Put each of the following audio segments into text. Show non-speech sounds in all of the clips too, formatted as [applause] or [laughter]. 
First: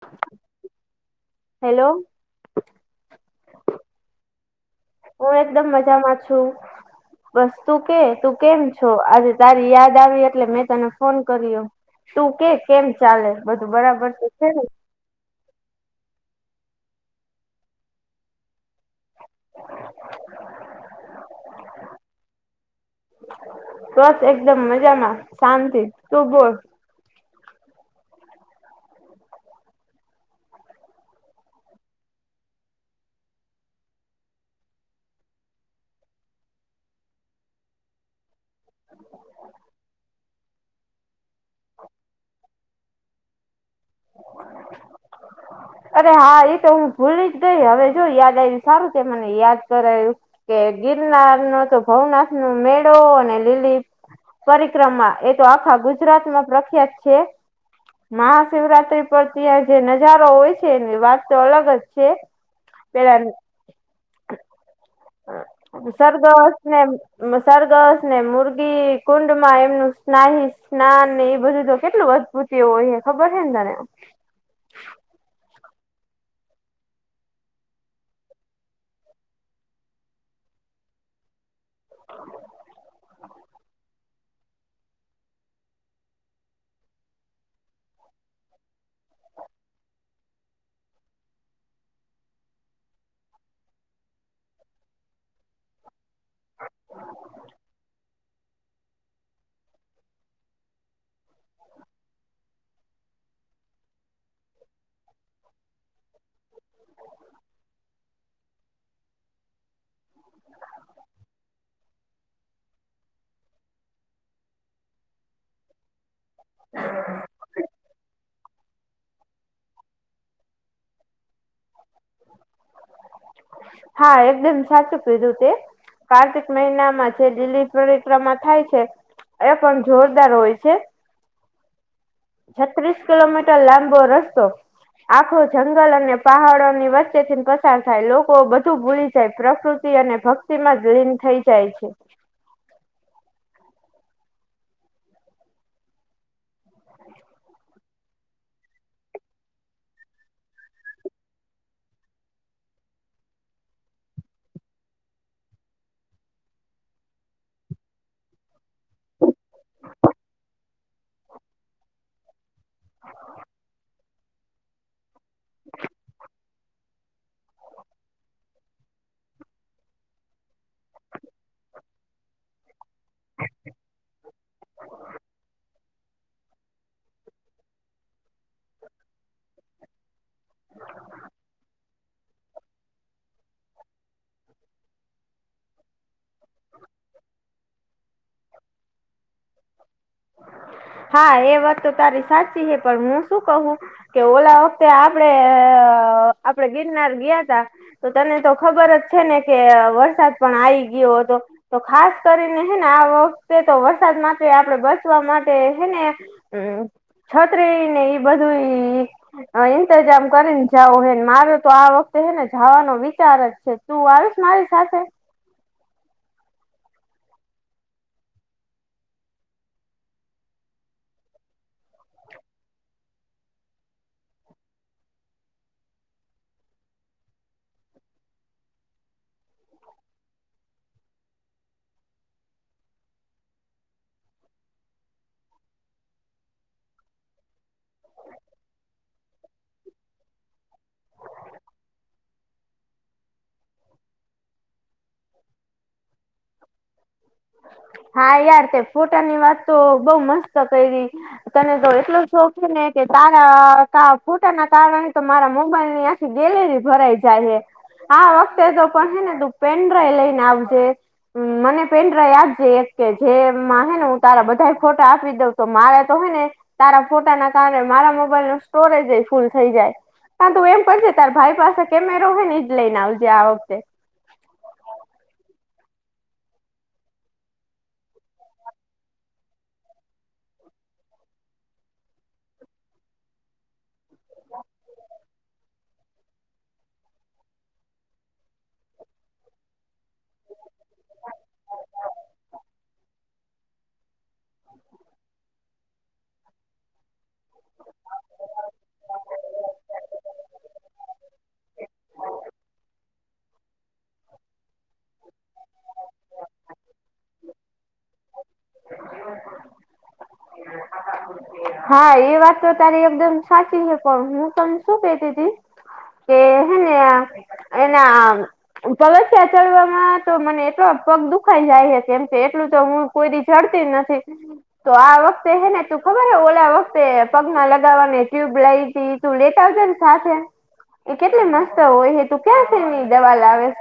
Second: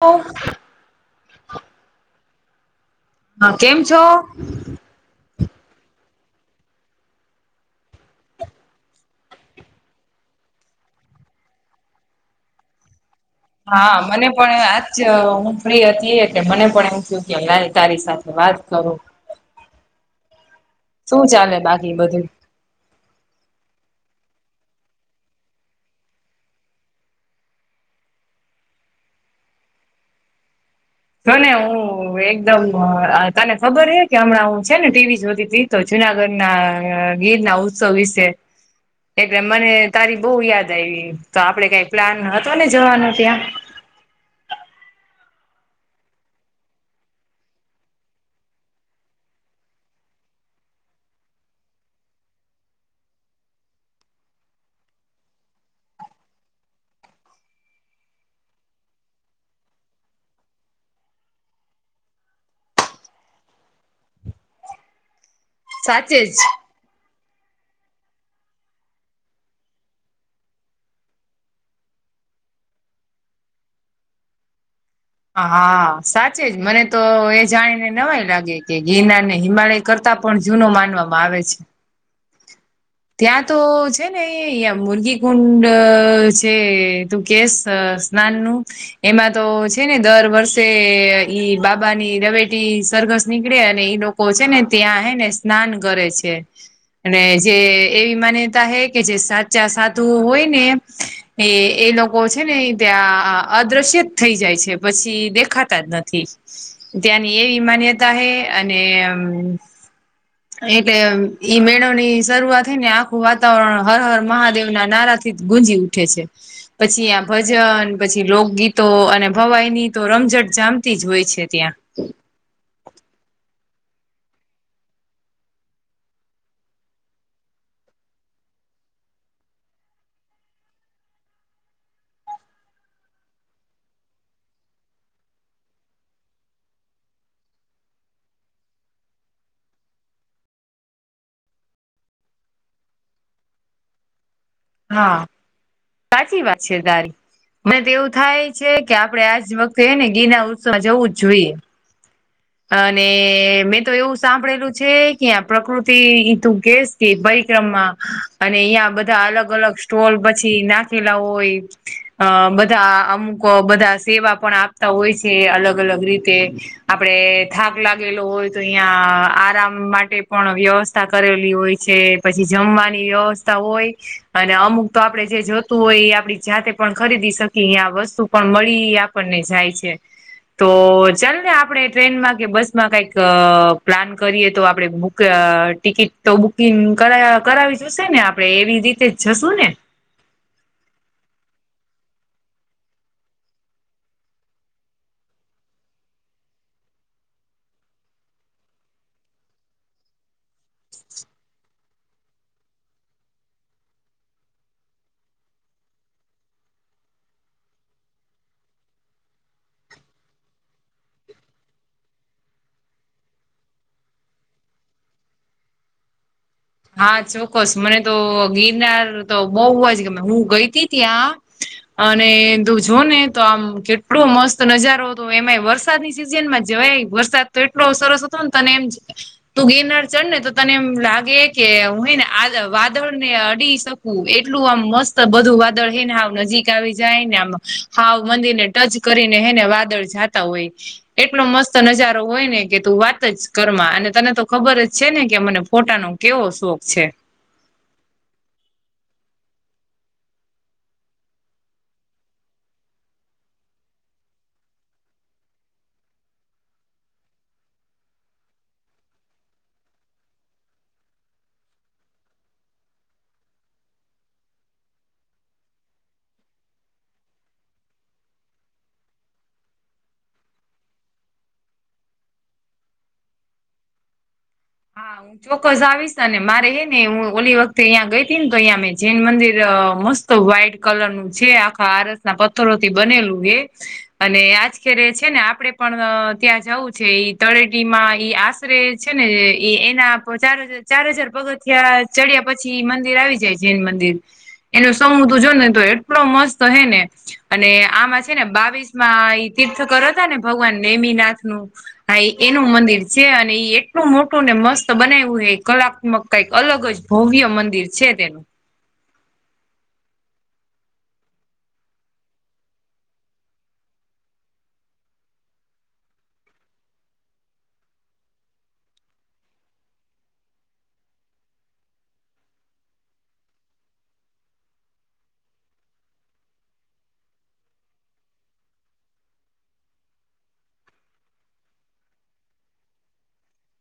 Of hello હા કેમ છો? હું એકદમ મજામાં છું. બસ તું કે તું કેમ છો? આજે તારી યાદ આવી એટલે મેં તને ફોન કર્યો. તું કે કેમ ચાલે? બધું હા બરાબર મને તો છે પણ ને આજ જ હું ફ્રી હતી એટલે મને પણ એમ થયું કે લાયે તારી સાથે વાત કરું. શું ચાલે બાકી બધું? બસ એકદમ મજામાં શાંતિ તું બોલ. તને હું એકદમ તને ખબર હે કે હમણાં હું છે ને ટીવી જોતીતી તો જુનાગઢના ગીરના ઉત્સવ વિશે એટલે મને તારી બહુ યાદ આયવી તો આપડે કાઈ પ્લાન હતો ને જવાનું ત્યાં હ અરે હા એ તો હું ભૂલી જ ગઈ હવે જો યાદ આવ્યું સારું છે મને યાદ કરાયું કે ગિરનારનો તો ભવનાથનો મેળો અને લીલી પરિક્રમા, એ તો આખા ગુજરાતમાં પ્રખ્યાત છે. મહાશિવરાત્રી પર ત્યાં જે નજારો હોય છ છે, એની વાત તો અલગ જ છે પેલા સાચે જ. સરગસ ને એમાં સરગસ ને મુરગી કુંડમાં એમનું સ્નાય સ્નાન ને એ બધું તો કેટલું બ ઉંચી હોય હે, ખબર હે ને તને? હા, હા, સાચે જ મને તો એ જાણીને નવાય લાગે કે ગિરનાર ને હિમાલય કરતા પણ જૂનો માનવામાં આવે છે. ત્યાં તો જ છે ને એ મુર્ગી કુંડ છે તું કેસ સ્નાન નું. એમાં તો છે ને દર વર્ષે ઈ બાબાની રવેટી સરગસ નીકળે અને ઈ લોક લોકો છે ને ત્યાં હેને સ્નાન કરે છે અને જે એમ માન્યતા હે કે જે સાચા સાધુ હોય ને એ એ લોકો છે ને ઈ ત્યાં અદૃશ્ય થઈ જાય છે. પછી દેખાતા જ નથી. ત્યાંની એવી માન્યતા હે અને એટલે ઈ મેળોની શરૂઆત થઈને આખું વાતાવરણ હર હર મહાદેવના નારાથી ગુંજ્યું ઉઠે છે પછી આ ભજન પછી લોકગીત તો અને ભવાઈની તો રમઝટ જામતી જ હોય છે ત્યાં. હા એકદમ સાચું કીધું તે. કાર્તિક મહિનામાં જે લીલી પરિક્રમા થાય છે એ પણ જોરદાર હોય છે. છત્રીસ કિલોમીટર લાંબો રસ્તો. આખું જંગલ અને પહાડોની વચ્ચેથી પસાર થાય લોકો બધું ભૂલી જાય પ્રકૃ તી અને ભક્તિમાં જ લીન થઈ જાય છે. હા, સાચી વાત છે તારી. મને તો એવું થાય છે કે આપડે આજ વખતે હે ને ગીરનાર ઉત્સવમાં જવું જ જોઈએ. અને મેં તો એવું સાંભળેલું છે કે ત્યાં પ્રકૃતિ ઈ તું કેસ તે પરિક્રમાં અને અહીંયા બધા અલગ અલગ સ્ટોલ પછી નાખેલા હોય. અ બધા અમુક બધા સેવા પણ આપતા હોય છે અલગ અલગ રીતે. આપડે થાક લાગેલો હોય તો અહીયાં આરામ માટે પણ વ્યવસ્થા કરેલી હોય છે. પછી જમવાની વ્યવસ્થા હોય. અને અમુક તો આપણે જે જોતું હોય એ આપડી જાતે પણ ખરીદી શકીએ આ વસ્તુ પણ મળી આ પડને જાય છે. તો ચાલ ને આપણે ટ્રેનમાં કે બસ માં કઈક પ્લાન કરીએ તો આપડે બુ ક ટિકિટ તો બુકિંગ કર કરાવી જોશે ને આપડણે એવી રીતે જશું ને? હા એ વાત તો તારી સાચી હે પણ હું શું કઉ હું કે ઓલા વખતે આપડે અ આપડે ગિરનાર ગ્યા તા તો તને તો ખબર જ છે ને કે વરસાદ પણ આઈ ગ્યો હતો. તો ખાસ કરીને હે ને આ વખતે તો વરસાદ માટે આપડે બ ચવા માટે હે ને છતરી ને ઈ બધુંઈ હ ઇંતજામ કરીને જાવો હે ને મારો તો આ વખતે હેને જવાનો વિચાર જ છે. તું આવીશ મારી સાથે? હા ચોક્કસ. મને તો ગિરનાર તો બઉ અજ ગમેં. હું ગઈ હતી ત્યાં અને તું જો ને તો આમ કેટલો મસ્ત નજારો હતો એમાં વરસાદની સિઝન માં જવાય વર સાદ તો એટલો સરસ હતો તને એમ તું ગેરનાર ચડ ને તો તને એમ લાગે કે હું હે ને આદ વાદળ ને અડી શકું એટલું આમ મસ્ત બધું વાદળ હ ને હાવ નજીક આવી જાય ને આમ હાવ મંદિરને ટચ કરીને હેને વાદળ જાતા હોય. એટલો મસ્ત નજારો હોય ને કે તું વાત જ કર માં અને તને તો ખબર જ છે ને કે મને ફોટા નો કેવો શોખ છે? હા યાર તે ફોટા ની વાત તો બઉ મસ્ત કઈરી. તને તો એટલું શોખી ને કે તારા તા ફોટા ના કારણે તો મારા મોબાઈલ ની આખી ગેલેરી ભરાઈ જાય હે. આ વખતે તો પણ હે ને તું પેન ડ્રાઈવ લઈને આવજે. હમ્મ મને પેન ડ્રાઈ જ એક કે જેમાં હે ને હું તારા બધાય ફોટા આપી દઉં તો મારે તો હે ને તારા ફોટા ના કારણે મારા મોબાઈલ નો સ્ટોરેજ ફૂલ થઈ જાય. કા તું એમ કરજે તાર ભાઈ પાસે કેમેરો હો ને જ લઈને આવજે આ વખતે. હા ચોક્કસ આવીશ અને મારે હ ને હું ઓલી વખતે અહં ગઈ હતી ને તો અહીંયા મેં જૈન મંદિર મસ્ત તો વ્હાઈટ કલર નું છે આખા આરસ ના પથ્થરો થી બનેલું હે. અને આજ કેરે છે ને આપડે પણ ત્યાં જવું છે ઈ તળેટી માં ઈ આશરે છે ને એ એના ચાર હજાર ચાર હજાર પગથીિયા ચડ્યા પછી મંદિર આવી જાય જૈન મંદિર. એનું સમૂ તો જોને તો એટલો મસ્ત હે ને. અને આમાં છે ને બાવીસમાં ઈ તીર્થ કરો હતા ને ભગવાન નેમીનાથનું હા એ એનું મંદિર છે અને એ એટલું મોટું ને મસ્ત બનાઈવુ હે કલાત્મક કઈક અલગ જ ભવ્ય મંદિર છે તેનું. હા એ વાત તો તારી એકદમ સાચી હે પણ હું તને શું કેતી તી કે હે ને આ એના તસ્યા ચડવામાં તો મને એટલો પગ દુખાઈ જાય કેમ કે એટલું તો હું કોઈ દી ચડતી જ નથી તો આ વખતે હેને તું ખબર હો ઓ લા વખતે પગમાં લગાવવાને ટ્યુબ લઈ હતી તું લેતા આવજે ને સાથે. એ કેટલી મસ્ત હોય એ, તું ક્યાં છેની દવા લાવે છ?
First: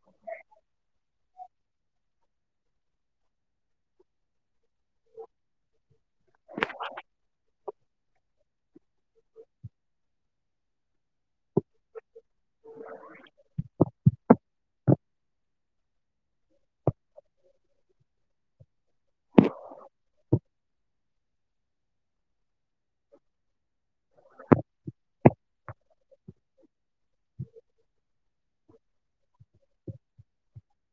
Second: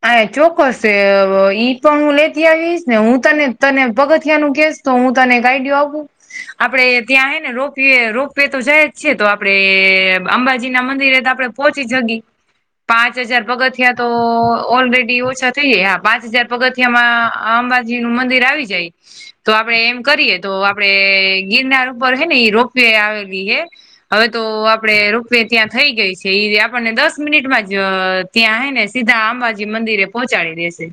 હ એ ચોક્કસ ઈ પણ હું લેતી આવીશ ને હું તને તને પગથિયા નું કેસ તો હું તને એક આઈડું આપુ? આપડે ત્યાં હે ને રોપવે રોપ વે તો જાય જ છે એ તો આપડે અંબાજી ના મંદિરે તો આપડે પોહોચી જગી, પાંચ હજાર પગથિયા તો ઓલરેડી ઓછા થઈ જાય, હા પાંચ હજાર પગથિયામાં આંબાજીનું મંદિર આવી જાય. તો આપડે એમ કરીએ તો આપડે ગિરનાર ઉપર હે ને ઈ રોપ વે આવેલી હે. હવે તો આપણે રોપ વે ત્યાં થઈ ગઈ છે ઈ આપણને દસ મિનિટમાં જ ત્યાં હે ને સીધા આંબાજી મંદિરે પહોંચાડી દેશે.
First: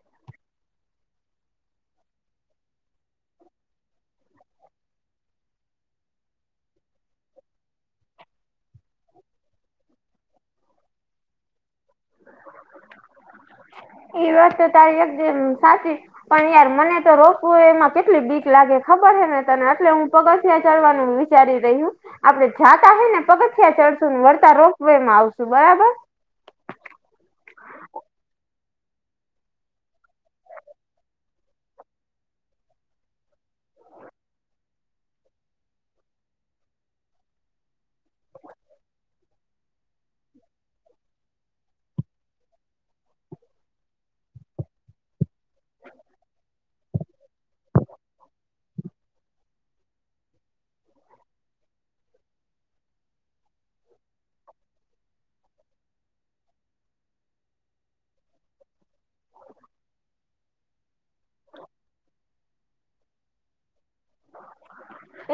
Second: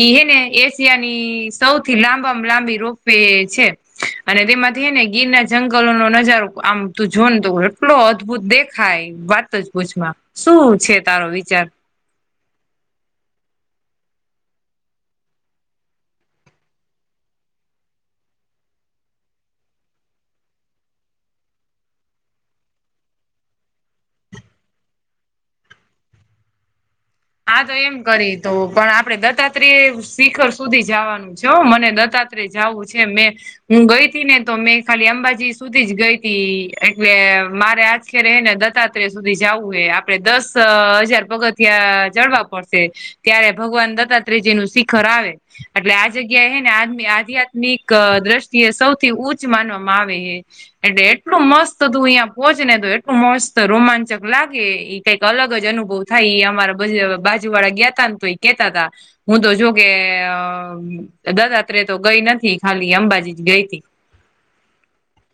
ઈ હે ને એશિયાની સૌથી લાંબામાં લાંબી રોપ વે છે. અને તેમાંથી હે ને ગિરનાર જંગલોનો નજારો આમ તું જો ને તો એટલો અદ્દભુત દેખ ખાય વાત જ પૂછ મા, શું છે તારો વિચાર? એ વાત તો તારી એકદમ સાચી. પણ યાર મને તો રોપ વે માં કેટલી બીક લાગે ખબર હે ને તને એટલે હું પગથિયા ચાલવાનું વી વિચારી રહી હુ, આપણે જાતા હે ને પગથિયા ચડશું વળતા રોપ વેમા આવશું બરાબર હા તો એમ કરીએ તો પણ આપણે દત્તાત્ર્રીય શિખર સુધી જાવાનું જો મને દત્તાત્રેય જાવું છે મેં હું ગઈ તી ને તો મેં ખાલી અંબાજી સુધી જ ગઈ તી એટલે મારે આજ આખેરે હે ને દત્તાત્રેય સુધી જાવુ હે આપણે દસ હજાર પગથિયા ચડવા પડશે ત્યારે ભગવાન દત્તાત્રેજીનું શિખર આવે. એટલે આ જગ્યા હે ને આદમી આધ્યાત્ મિક દ્રષ્ટિએ સૌથી ઉચ્ચ માનવામાં આવે હે. એટલે એટલું મસ્ત તું અહીંયા પહોંચ ને તો એટલું મસ્ત રોમાંચક લાગે ઈ કઈક અલગ જ અનુભવ થાય ઈ અમારા. પછી હવે બાજુવાળા ગ્યા તા ને તો ઈ કેતા તા, હું તો જો કે દત્તાત્રેય તો ગઈ નથી, ખાલી અંબાજી જ ગઈ તી.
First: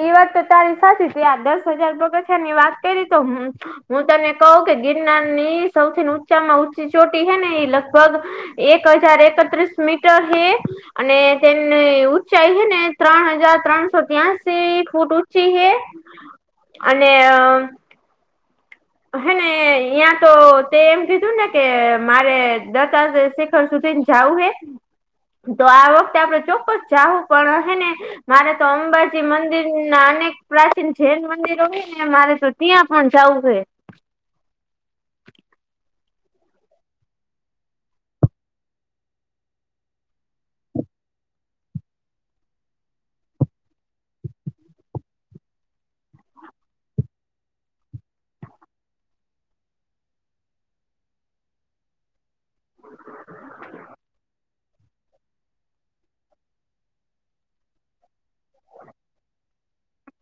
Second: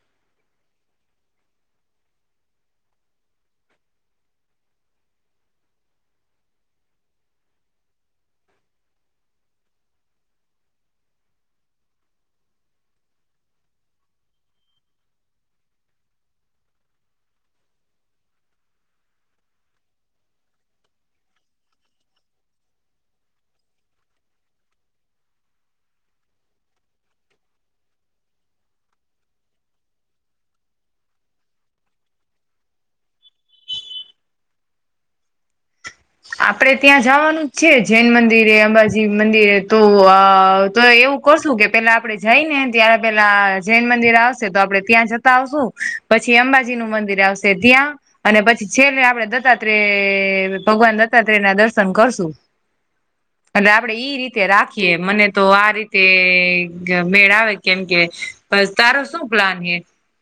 એ વાત તો તારી સાચી તે આ દસ હજાર પગથિયાની વાત કરી તો હું હું તને કહું કે ગિરનારની સૌથી ને ઊંચામાં ઊંચી ચોટી હે ને એ લગભગ એક હજાર એકત્રીસ મીટર હે અને તેની ઊંચાઈ હે ને ત્રણ હજાર ત્રણસો ત્યાસી ફૂટ ઊંચી હે અને અહ હે ને અ્યા તો તે એમ કીધું ને કે મારે દત્તાત્રેય શિખર સુધી જાઉં હે, તો આ વખતે આપણે ચોક્કસ જાવું પણ હે ને મારે તો અંબાજી મંદિરના અનેક પ્રાચીન જૈન મંદિરો હે ને મારે તો ત્યાં પણ જાઉ હે આપણે ત્યાં જાવાનું જ છે જૈન મંદિરે, અંબાજી મંદિરે, તો આ, તો એવું કરશું કે પેલા આપણે જઈ ને ત્યારે પેલા જૈન મંદિર આવશે તો આપણે ત્યાં જતા આવશું પછી અંબાજીનું મંદિર આવશે ત્યાં અને પછી છેલ્લે આપડે દત્તાત્રેય ભગવાન દ દત્તાત્રેયના દર્શન કરશું, એટલે આપડે ઈ રીતે રાખી ખીએ, મને તો આ રીતે ગ મેળ આવે કેમ કે બસ, તારો શું પ્લાન હે?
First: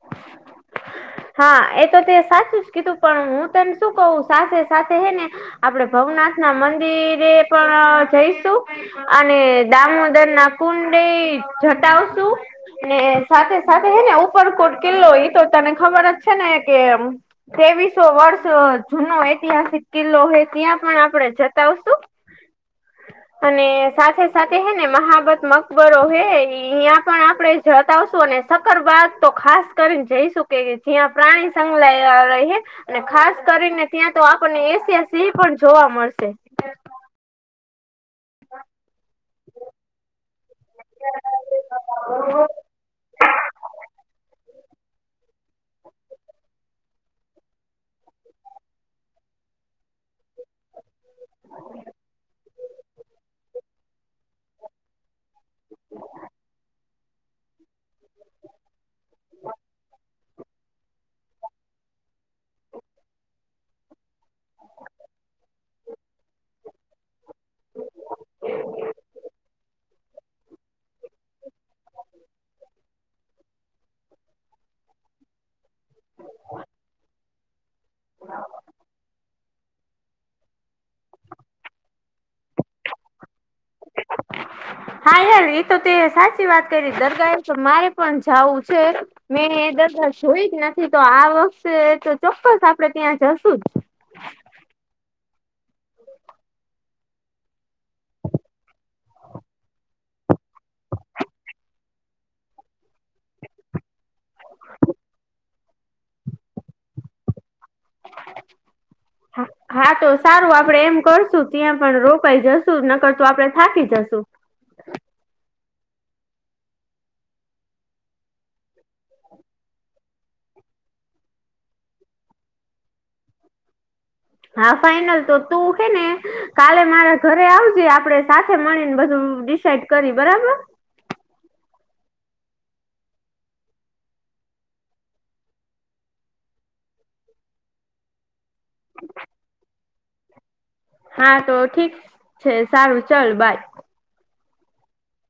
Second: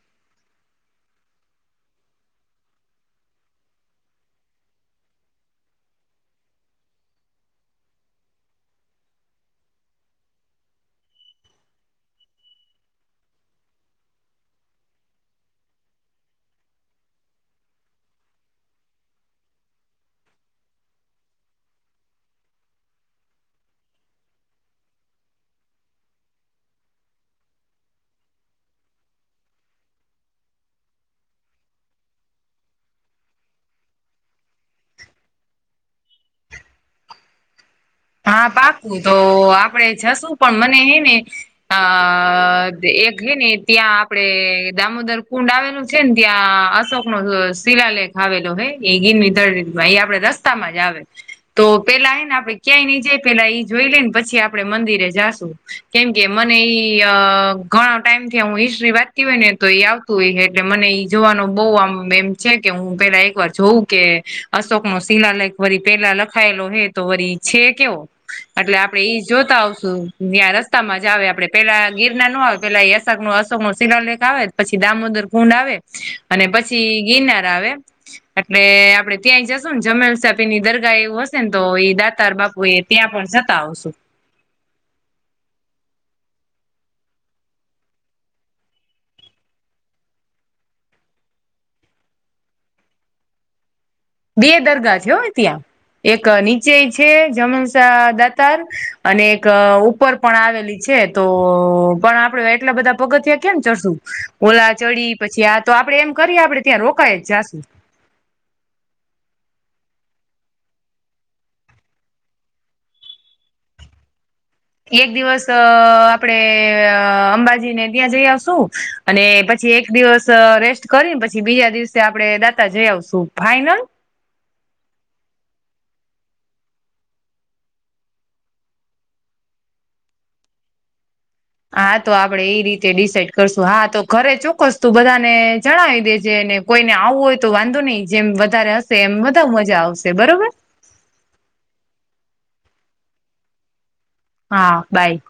[inaudible] હા એ તો તે સાચું જ કીધું પણ હું તને શું કઉ સાથે સાથે હે ને આપણે ભવનાથના મંદિરે પણ જઈશું અને દામોદરના કુંડે જતા આવશું ને સાથે સાથે હે ને ઉપરકોટ કિલ્લો ઈ તો તને ખબર જ છે ને કે ત્રેવીસો વર્ષ જૂનો ઐતિહાસિક કિલ્લો હે ત્યાં પણ આપણે જતા આવશું. [unintelligible] અને સાથે સાથે હે ને મહાબત મકબરો હે અહિયાં પણ આપડે જતાવશું અને સકર બાદ તો ખાસ કરીને જઈશું. કે જ્યાં પ્રાણી સંંગલાહ રહી હે. અને ખાસ કરીને ત્યાં તો આપણને એશિયા સિંહ પણ જોવા મળશે. હા પાપું તો આપડે જશું પણ મને હે ને અ એક હે ને ત્યાં આપડે દામોદર કુંડ આવેલું છે ને ત્યાં અશોક નો શિલાલેખ આવેલો હોય એ ગીરળ એ આપડે દસ તા માંજ આવે તો પેલા એને આપણે ક્યાય ની જય પેલા ઈ જોઈ લે ને પછી આપડે મંદિરે જાશું કેમ કે મને ઈ અ ઘણા ટાઈમ થી હું હિસ્ટ્રી વાતી હોય ને તો એ આવ એટલે મને ઈ જોવાનું બહ આમ એમ છે કે હું પેલા એક વાર જોઉં કે અશોક નો શિલા લાયક વરી પહેલા લખાયેલો હે તો વરી છે કેવો એટલે આપડે ઈ જોતા આવશું ત્યાં રસ્તામાં જ આવે આપડે પેલા ગીરનાર નો આવે પેલા અશક નો અશોકો શિલાલેક આવેન પછી દામોદર કુંડ આવે અને પછી ગિરનાર આવે. એટલે આપડે ત્યાંય જશું ને જમેલસાપી ની દરગાહ એવું હશે ને તો એઈ દા તાર બાપુ એ ત્યાં પણ જતા આવશું. હા યાર એ તો તે સાચી વાત કરી દરગાહ તો મારે પણ જવું છે. મેં એ દદા જોઈ જ નથી તો આ વખતે તો ચોક્કસ આપડે ત્યાં જશું જ. બે દરગાહ છે હો ત્યાં. એક નીચેય છે જમનસા દાતાર અને એક ઉ ઉપર પણ આવેલી છે તો પણ આપડે એટલા બધા પગથિયા કેમ ચડશું? ઓલા ચડી પછી આ તો આપડે એમ કરીએ આપડે ત્યાં રોકાય જ જાશું. જ [inaudible] હા તો સારું આપડે એમ કરશું ત્યાં પણ રોકાઈ જશું નકતો આપડે થાકી જશુ. એક દિવસ અ આપડે અંબાજીને ત્યાં જઈ આવશું. અને પછી એક દિવસ રેસ્ટ કરીને પછી બીજા દિવસે આપણે દાતા જઈ આવશું, ફાઈનલ? હા ફાઈનલ તો તું શે ને કાલે મારા ઘરે આવજે આપડે સાથે મળીને બધું ડિસઇડ કરી, બરાબર? હા તો આપડે એ રીતે ડિસાઈડ કરશું હા તો ઘરે ચોક્કસ તું બધાને જણાવી દેજે ને કોઈને આવવું હોય તો વાંધો નહી જેમ વધારે હશે એમ બા મજા આવશે બરોબર. હા તો ઠીક છે સારું ચાલ બાય. હા બાય.